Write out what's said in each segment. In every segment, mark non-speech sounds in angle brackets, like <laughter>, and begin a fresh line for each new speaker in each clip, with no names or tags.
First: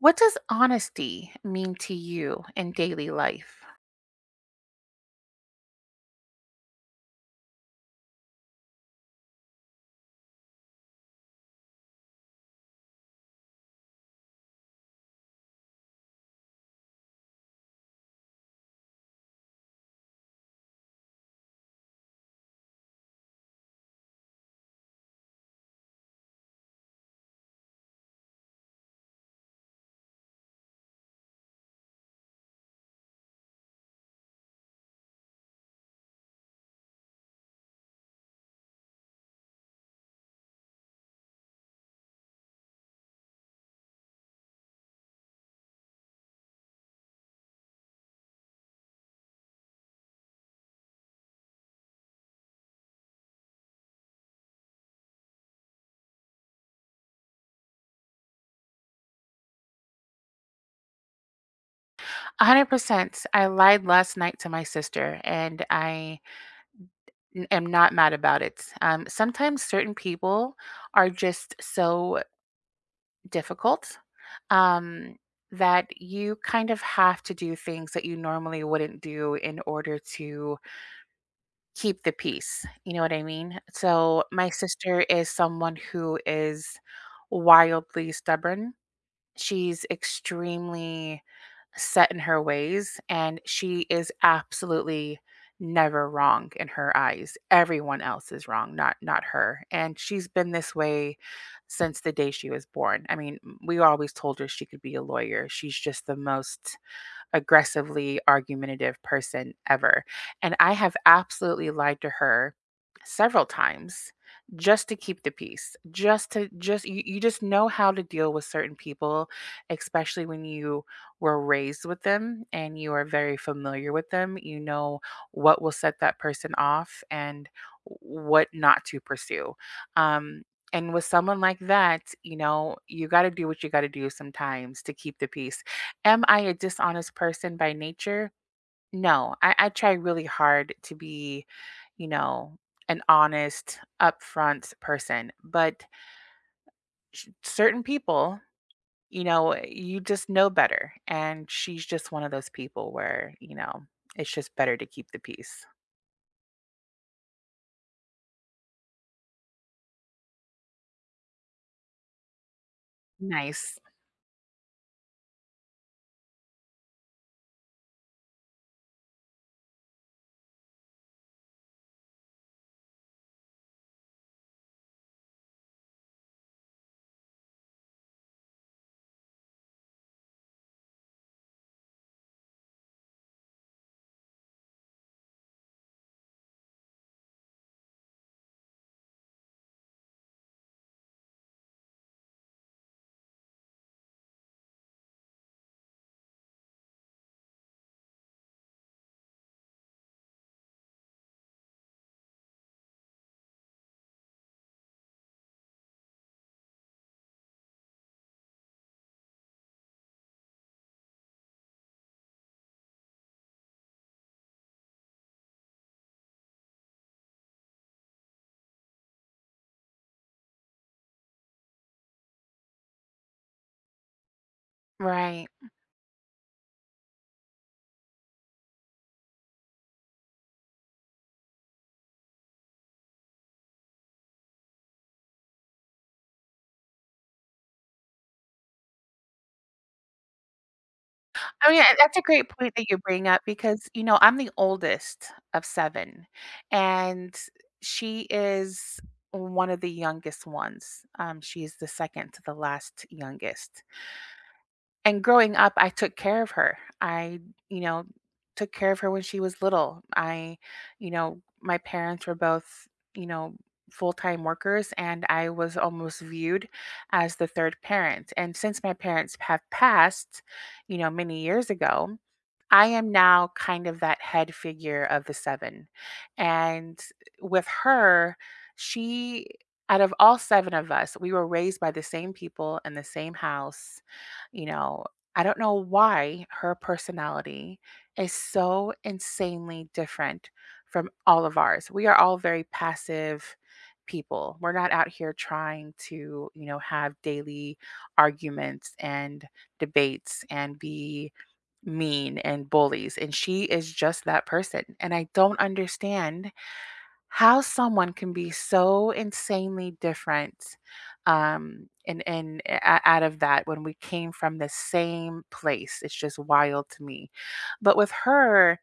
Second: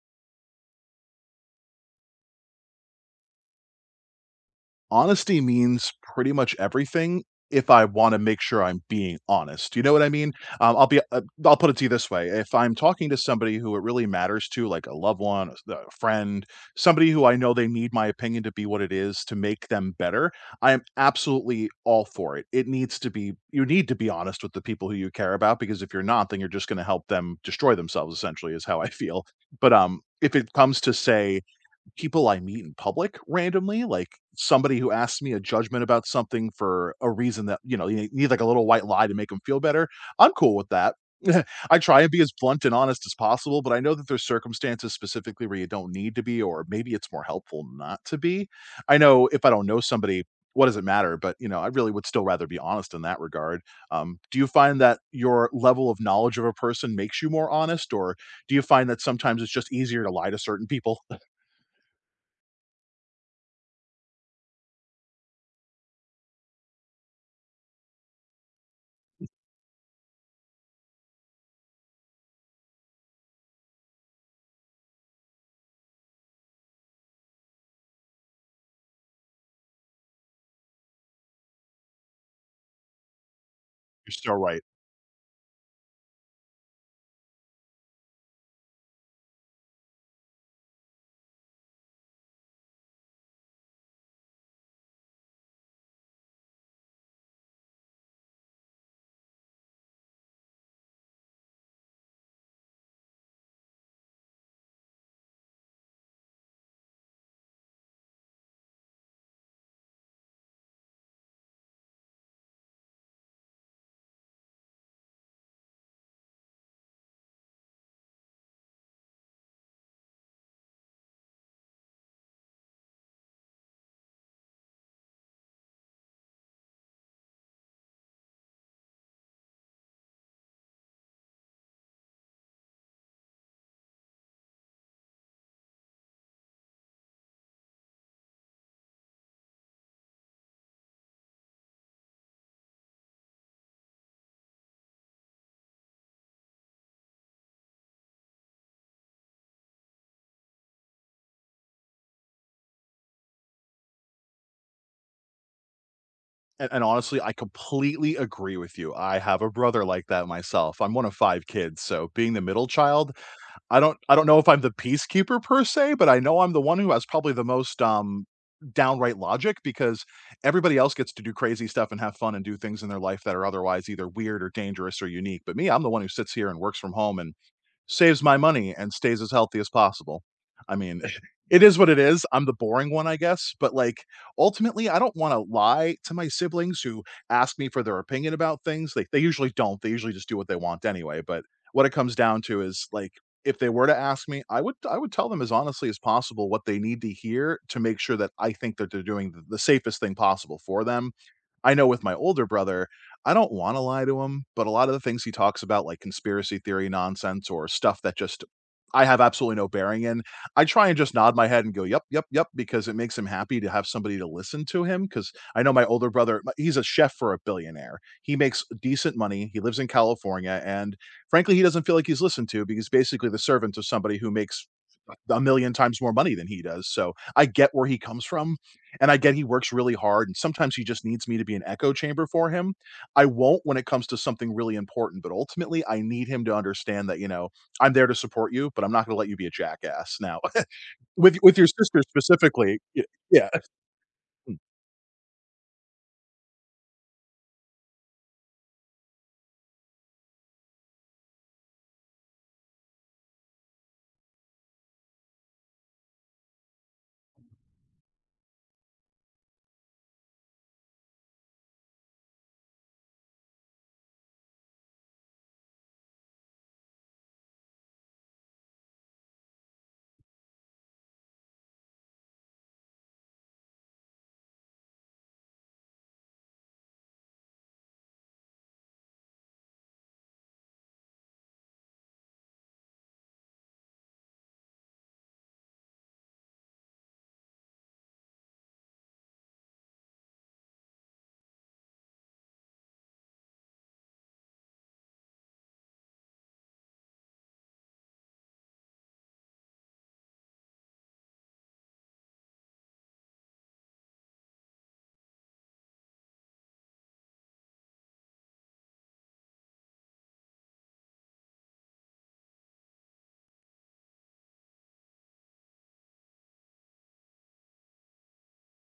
What does honesty mean to you in daily life?
Honesty means pretty much everything if I wanna make sure I'm being honest, you know what I mean? I'll put it to you this way. If I'm talking to somebody who it really matters to, like a loved one, a friend, somebody who I know they need my opinion to be what it is to make them better, I am absolutely all for it. It needs to be You need to be honest with the people who you care about, because if you're not, then you're just gonna help them destroy themselves, essentially, is how I feel. But if it comes to, say, people I meet in public randomly, like somebody who asks me a judgment about something for a reason that, you know, you need like a little white lie to make them feel better. I'm cool with that. <laughs> I try and be as blunt and honest as possible, but I know that there's circumstances specifically where you don't need to be, or maybe it's more helpful not to be. I know if I don't know somebody, what does it matter? But you know, I really would still rather be honest in that regard. Do you find that your level of knowledge of a person makes you more honest, or do you find that sometimes it's just easier to lie to certain people? <laughs>
100%. I lied last night to my sister and I am not mad about it. Sometimes certain people are just so difficult um, that you kind of have to do things that you normally wouldn't do in order to keep the peace. You know what I mean?
You're
So,
so
my
right,
sister is someone who is wildly stubborn. She's extremely set in her ways, and she is absolutely never wrong in her eyes. Everyone else is wrong, not her. And she's been this way since the day she was born. I mean, we always told her she could be a lawyer. She's just the most aggressively argumentative person ever. And I have absolutely lied to her several times just to keep the peace. Just to just you, you just know how to deal with certain people, especially when you were raised with them and you are very familiar with them. You know what will set that person off and what not to pursue. Um and with someone like that, you know, you got to do what you got to do sometimes to keep the peace. Am I a dishonest person by nature? No, I try really hard to be, you know, an honest, upfront person. But certain people, you know, you just know better. And she's just one of those people where, you know, it's just better to keep the peace.
and honestly, I completely agree with you. I have a brother like that myself. I'm one of 5 kids, so being the middle child,
Nice.
I don't know if I'm the peacekeeper per se, but I know I'm the one who has probably the most, downright logic, because everybody else gets to do crazy stuff and have fun and do things in their life that are otherwise either weird or dangerous or unique, but me, I'm the one who sits here and works from home and saves my money and stays as healthy as possible. I mean, <laughs> it is what it is. I'm the boring one, I guess, but, like, ultimately, I don't wanna lie to my siblings who ask me for their opinion about things. Like, they usually don't, they usually just do what they want anyway, but what it comes down to is, like, if they were to ask me, I would tell them as honestly as possible what they need to hear to make sure that I think that they're doing the safest thing possible for them. I know with my older brother, I don't wanna lie to him, but a lot of the things he talks about, like conspiracy theory nonsense or stuff that just I have absolutely no bearing in, I try and just nod my head and go, "Yep, yep, yep," because it makes him happy to have somebody to listen to him. Because I know my older brother m he's a chef for a billionaire. He makes decent money, he lives in California, and frankly, he doesn't feel like he's listened to because basically the servant of somebody who makes a
Right.
million times more money than he does, so I get where he comes from, and I get he works really hard, and sometimes he just needs me to be an echo chamber for him. I won't when it comes to something really important, but ultimately, I need him to understand that, you know, I'm there to support you, but I'm not gonna let you be a jackass now. <laughs> With your
Oh, yeah, and
sister
that's a great point
specifically,
that you
y
bring up
yeah.
because, you know, I'm the oldest of 7, and she is one of the youngest ones. She is the second to the last youngest, and growing up, I took care of her. I, you know, took care of her when she was little. I you know, my parents were both, you know, full-time workers, and I was almost viewed as the 3rd parent, and since my parents have passed, you know, many years ago, I am now kind of that head figure of the 7, and with her, she out of all 7 of us, we were raised by the same people in the same house. You know, I don't know why her personality is so insanely different from all of ours. We are all very passive people. We're not out here trying to, you know, have daily arguments and debates and be mean and bullies, and she is just that person, and I don't understand how someone can be so insanely different. And out of that, when we came from the same place, it's just wild to me. But with her,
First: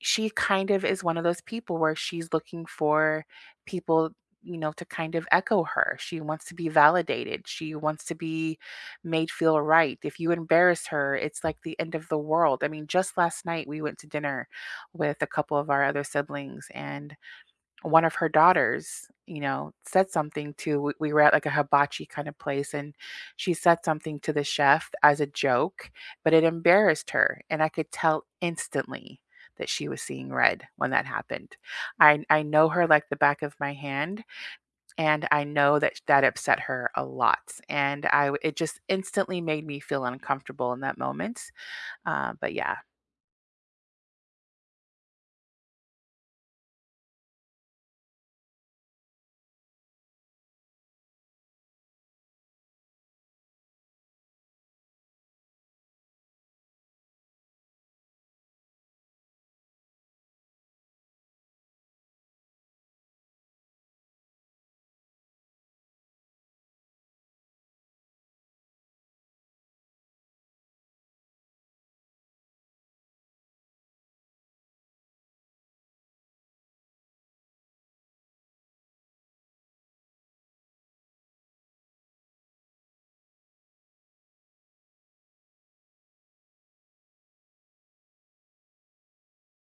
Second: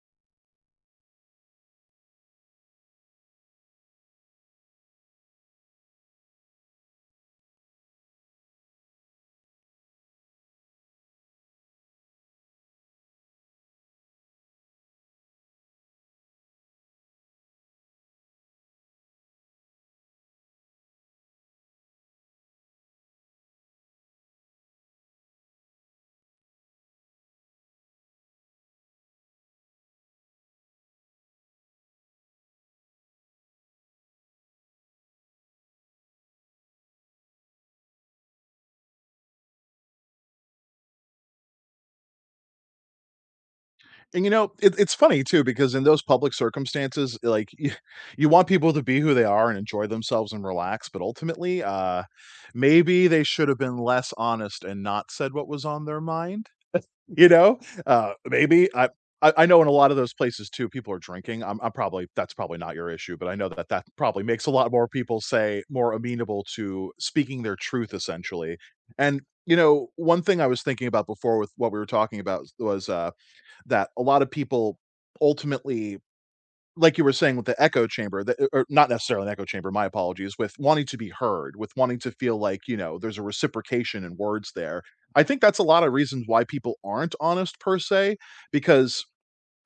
she kind of is one of those people where she's looking for people, you know, to kind of echo her. She wants to be validated, she wants to be made feel right. If you embarrass her, it's like the end of the world. I mean, just last night we went to dinner with a couple of our other siblings, and one of her daughters, you know, said something to we were at like a hibachi kind of place, and she said something to the chef as a joke, but it embarrassed her, and I could tell instantly that she was seeing red when that happened. I know her like the back of my hand, and I know that that upset her a lot, and it just instantly made me feel uncomfortable in that moment. But yeah.
And, you know, it's funny too because in those public circumstances, like, you want people to be who they are and enjoy themselves and relax, but ultimately, maybe they should have been less honest and not said what was on their mind. You know? Maybe I know in a lot of those places too, people are drinking. I'm probably that's probably not your issue, but I know that that probably makes a lot more people say more amenable to speaking their truth, essentially. And, you know, one thing I was thinking about before with what we were talking about was, that a lot of people ultimately, like you were saying, with the echo chamber, that or not necessarily an echo chamber, my apologies, with wanting to be heard, with wanting to feel like, you know, there's a reciprocation in words there. I think that's a lot of reasons why people aren't honest per se, because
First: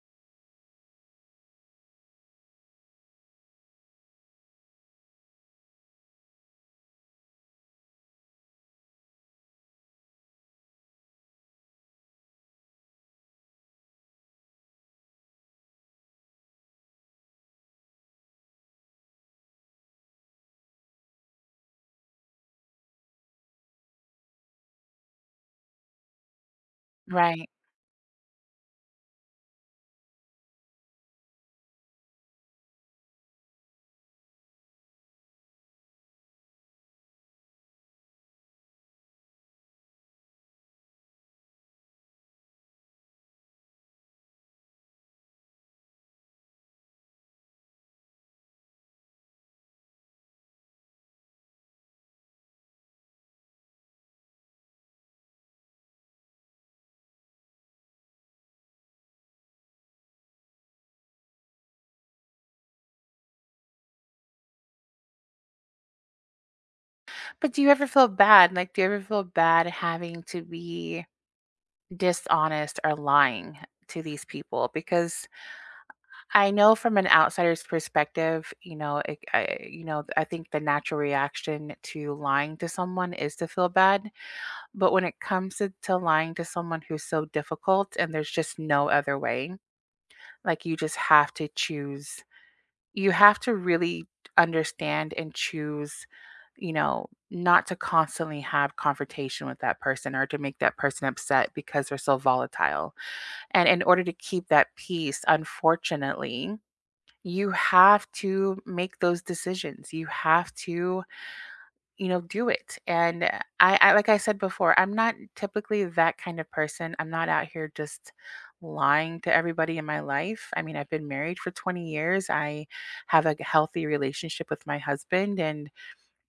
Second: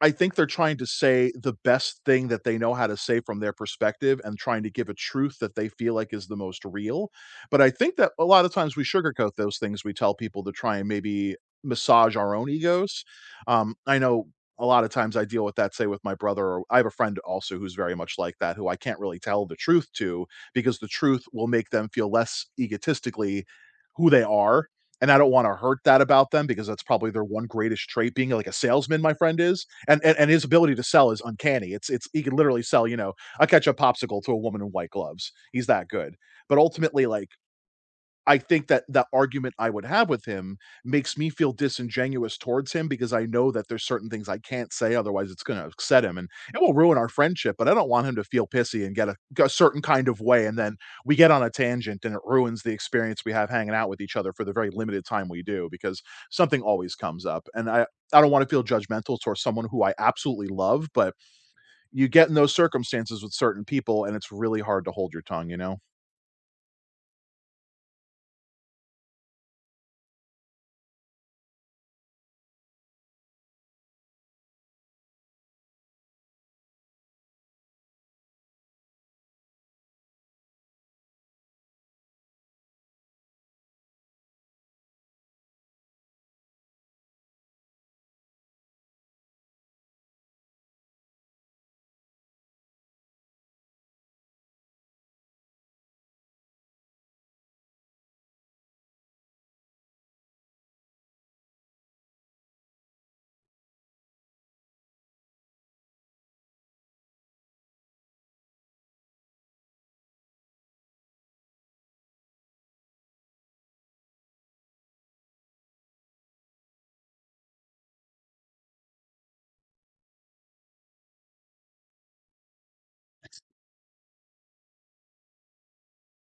I think they're trying to say the best thing that they know how to say from their perspective and trying to give a truth that they feel like is the most real. But I think that a lot of times we sugarcoat those things we tell people to try and maybe massage our own egos. I know a lot of times I deal with that, say, with my brother, or I have a friend also who's very much like that, who I can't really tell the truth to because the truth will make them feel less egotistically who they are. And I don't want to hurt that about them because that's probably their one
Right.
greatest trait, being like a salesman. My friend is and his ability to sell is uncanny. It's he can literally sell, you know, a ketchup popsicle to a woman in white gloves. He's that good. But ultimately, like, I think that the argument I would have with him makes me feel disingenuous towards him because I know that there's certain things I can't say, otherwise it's gonna upset him, and it will ruin our friendship, but I don't want him to feel pissy and get a certain kind of way, and then we get on a tangent, and it ruins the experience we have hanging out with each other for the very limited time we do because something always comes up, and I don't wanna feel judgmental towards someone who I absolutely love, but you get in those circumstances with certain people, and it's really hard to hold your tongue, you know?
But do you ever feel bad? Like, do you ever feel bad having to be dishonest or lying to these people? Because I know from an outsider's perspective, you know, I think the natural reaction to lying to someone is to feel bad, but when it comes to lying to someone who's so difficult and there's just no other way, like you just have to choose. You have to really understand and choose, you know, not to constantly have confrontation with that person or to make that person upset because they're so volatile, and in order to keep that peace, unfortunately, you have to make those decisions. You have to, you know, do it. And I like I said before, I'm not typically that kind of person. I'm not out here just lying to everybody in my life. I mean, I've been married for 20 years. I have a healthy relationship with my husband, and,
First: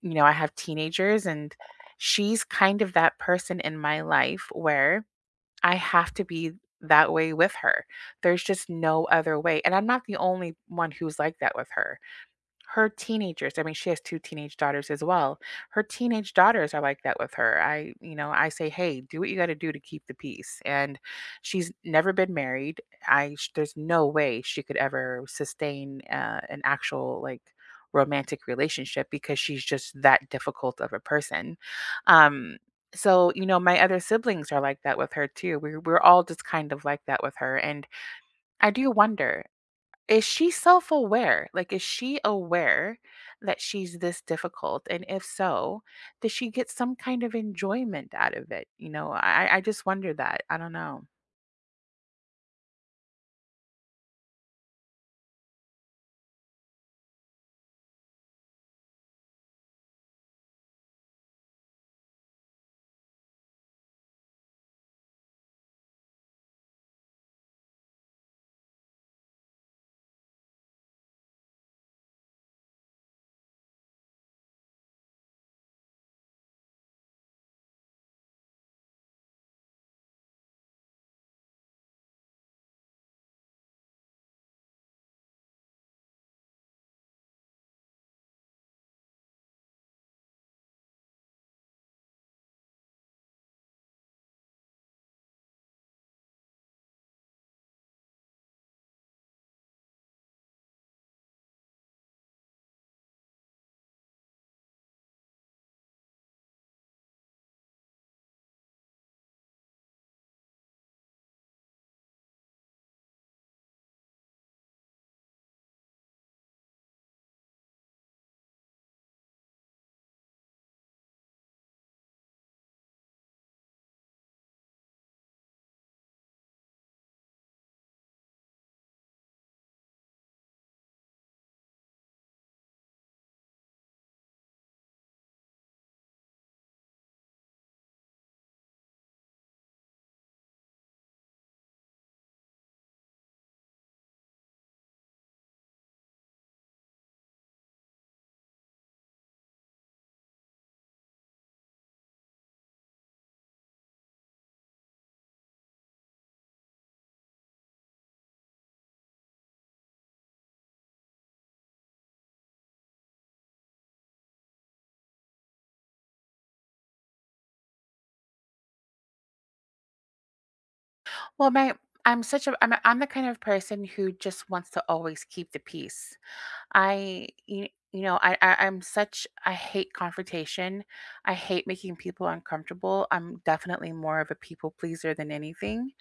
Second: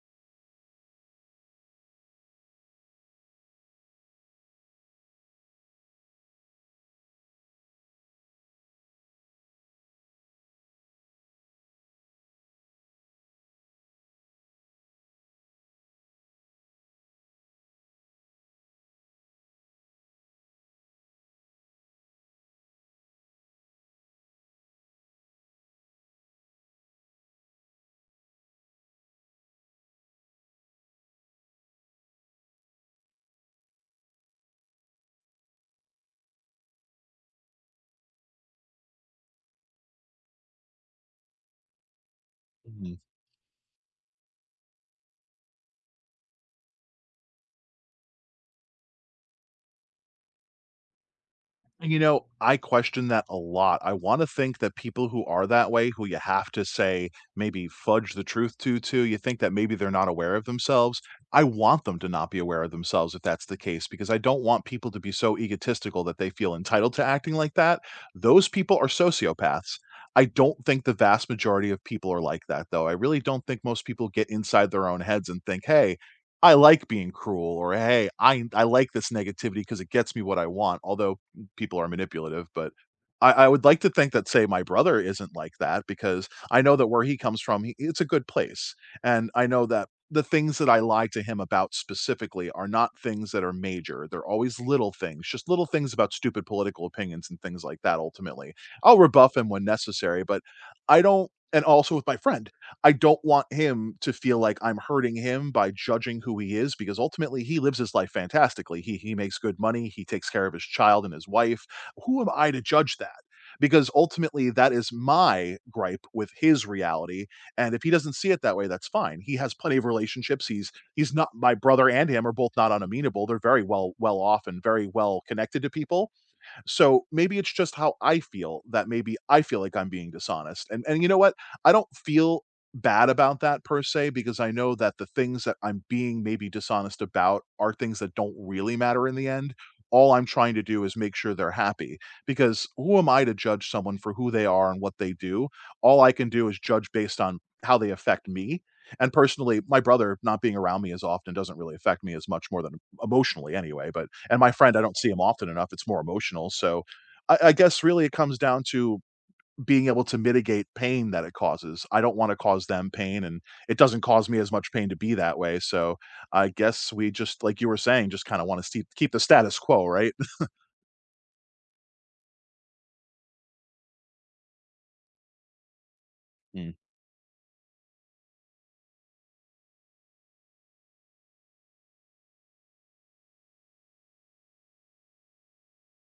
you know, I have teenagers, and she's kind of that person in my life where I have to be that way with her. There's just no other way. And I'm not the only one who's like that with her. Her teenagers, I mean, she has 2 teenage daughters as well. Her teenage daughters are like that with her. I, you know, I say, "Hey, do what you gotta do to keep the peace." And she's never been married. I sh There's no way she could ever sustain, an actual, like, romantic relationship because she's just that difficult of a person. Um, so, you know, my other siblings are like that with her too. We're all just kind of like that with her, and I do wonder, is she self-aware? Like, is she
Mhm.
aware that she's this difficult? And if so, does she get some kind of enjoyment out of it? You know, I just wonder that. I don't know.
You know, I question that a lot. I wanna think that people who are that way, who you have to say, maybe fudge the truth to, you think that maybe they're not aware of themselves. I want them to not be aware of themselves if that's the case, because I don't want people to be so egotistical that they feel entitled to acting like that. Those people are sociopaths. I don't think the vast majority of people are like that, though. I really don't think most people get inside their own heads and think, "Hey, I like being cruel," or "Hey, I like this negativity because it gets me what I want," although and people are manipulative, but I would like to think that, say, my brother isn't like that because I know that where he comes from, he it's a good place, and I know that the things that I lie to him about specifically are not things that are major. They're always little things, just little things about stupid political opinions and things like that ultimately. I'll rebuff him when necessary, but I don't and also with my friend. I don't want him to feel like I'm hurting him by judging who he is because ultimately he lives his life fantastically. He makes good money, he takes care of his child and his wife. Who am I to judge that? Because ultimately that is my gripe with his reality. And if he doesn't see it that way, that's fine. He has plenty of relationships. He's not my brother, and him are both not unamenable. They're very well off and very well connected to people, so maybe it's just how I feel that maybe I feel like I'm being dishonest. And you know what? I don't feel bad about that per se because I know that the things that I'm being maybe dishonest about are things that don't really matter in the end. All I'm trying to do is make sure they're happy, because who am I to judge someone for who they are and what they do? All I can do is judge based on how they affect me. And personally, my brother not being around me as often doesn't really affect me as much more than emotionally anyway, but and my friend, I don't see him often enough, it's more emotional, so I guess really it comes down to being able to mitigate pain that it causes. I don't wanna cause them pain, and it doesn't cause me as much pain to be that way, so I guess we just like you were saying, just kinda wanna keep the status quo, right?
Well, my I'm such a, I'm the kind of person who just wants to always keep the peace.
<laughs>
I you, you know, I I'm such I hate confrontation. I hate making people uncomfortable. I'm definitely more of a people pleaser than anything.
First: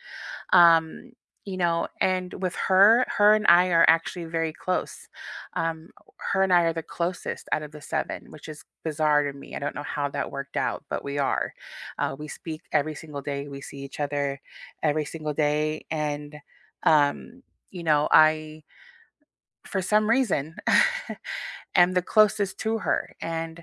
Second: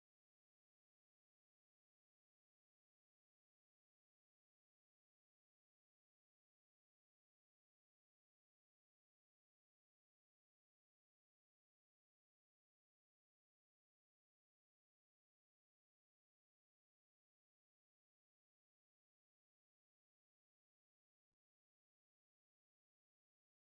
um you know, and with her, her and I are actually very close. um her and I are the closest out of the seven, which is bizarre to me. I don't know how that worked out, but we are, we speak every single day, we see each other every single day, and um you know, I, for some reason, <laughs> am the closest to her, and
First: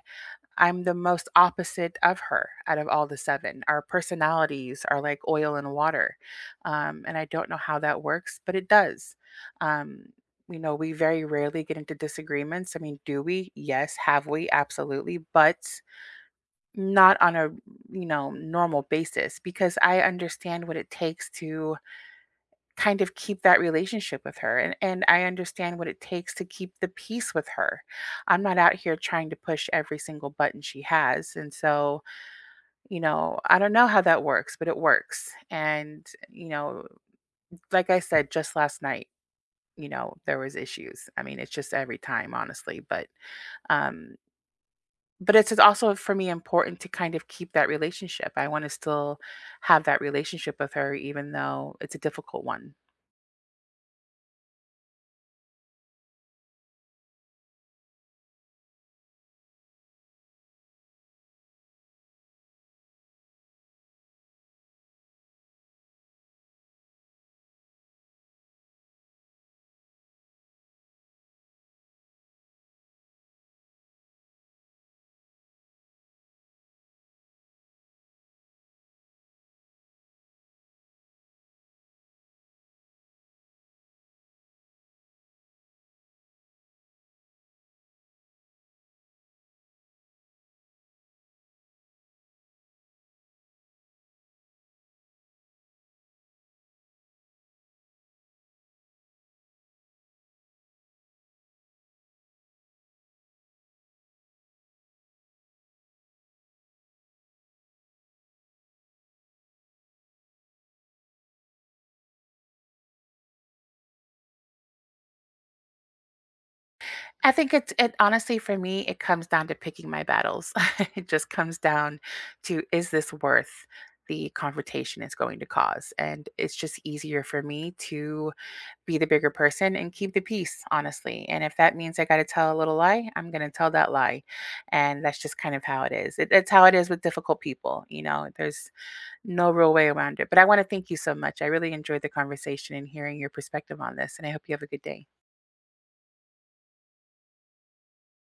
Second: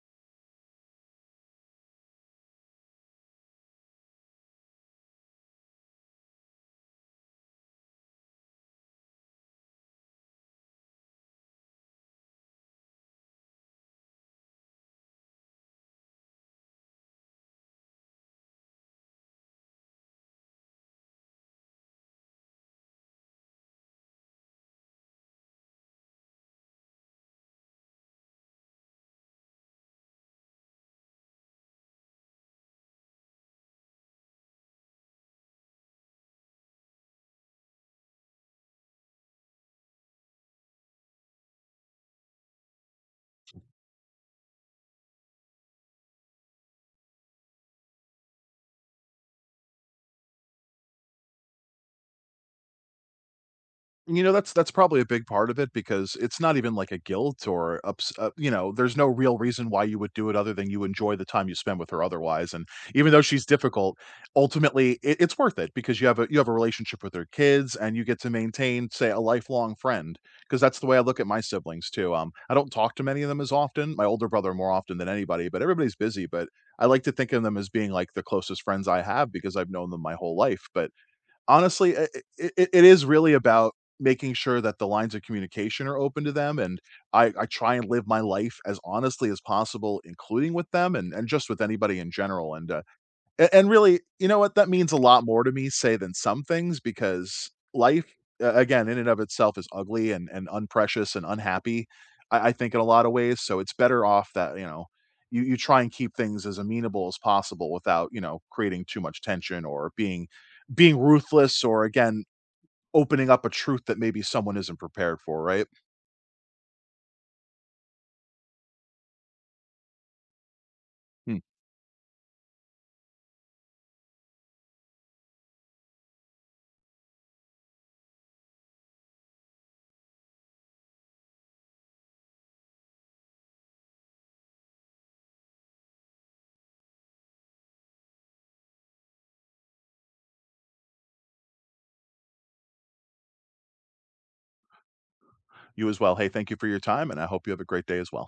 I'm the most opposite of her out of all the 7. Our personalities are like oil and water, and I don't know how that works, but it does. Um, you know, we very rarely get into disagreements. I mean, do we? Yes. Have we? Absolutely. But not on a, you know, normal basis, because I understand what it takes to kind of keep that relationship with her, and I understand what it takes to keep the peace with her. I'm not out here trying to push every single button she has. And so, you know, I don't know how that works, but it works. And, you know, like I said, just last night, you know, there was issues. I mean, it's just every time, honestly, um but it's just also for me important to kind of keep that relationship. I want to still have that relationship with her even though it's a difficult one.
You know, that's probably a big part of it because it's not even like a guilt or ups you know, there's no real reason why you would do it other than you enjoy the time you spend with her otherwise, and even though she's difficult, ultimately it's worth it because you have a relationship with her kids and you get to maintain, say, a lifelong friend. Because that's the way I look at my siblings too. I don't talk to many of them as often, my older brother more often than anybody, but everybody's busy, but I like to think of them as being like the closest friends I have because I've known them my whole life, but honestly, i it is really about making sure that the lines of communication are open to them, and I try and live my life as honestly as possible, including with them and just with anybody in general, and, a and really, you know what? That means a lot more to me, say, than some things because life, a again, in and of itself is ugly and unprecious and unhappy, I think in a lot of ways, so it's better off that, you know, you try and keep things as amenable as possible without, you know, creating too much tension or being ruthless or, again, opening up a truth that maybe someone isn't prepared for, right?
I think it's it Honestly, for me, it comes down to picking my battles. <laughs> It just
Hmm.
comes down to, is this worth the confrontation it's going to cause? And it's just easier for me to be the bigger person and keep the peace, honestly. And if that means I got to tell a little lie, I'm going to tell that lie. And that's just kind of how it is. It's how it is with difficult people. You know, there's no real way around it. But I want to thank you so much. I really enjoyed the conversation and hearing your perspective on this. And I hope you have a good day.
You as well. Hey, thank you for your time, and I hope you have a great day as well.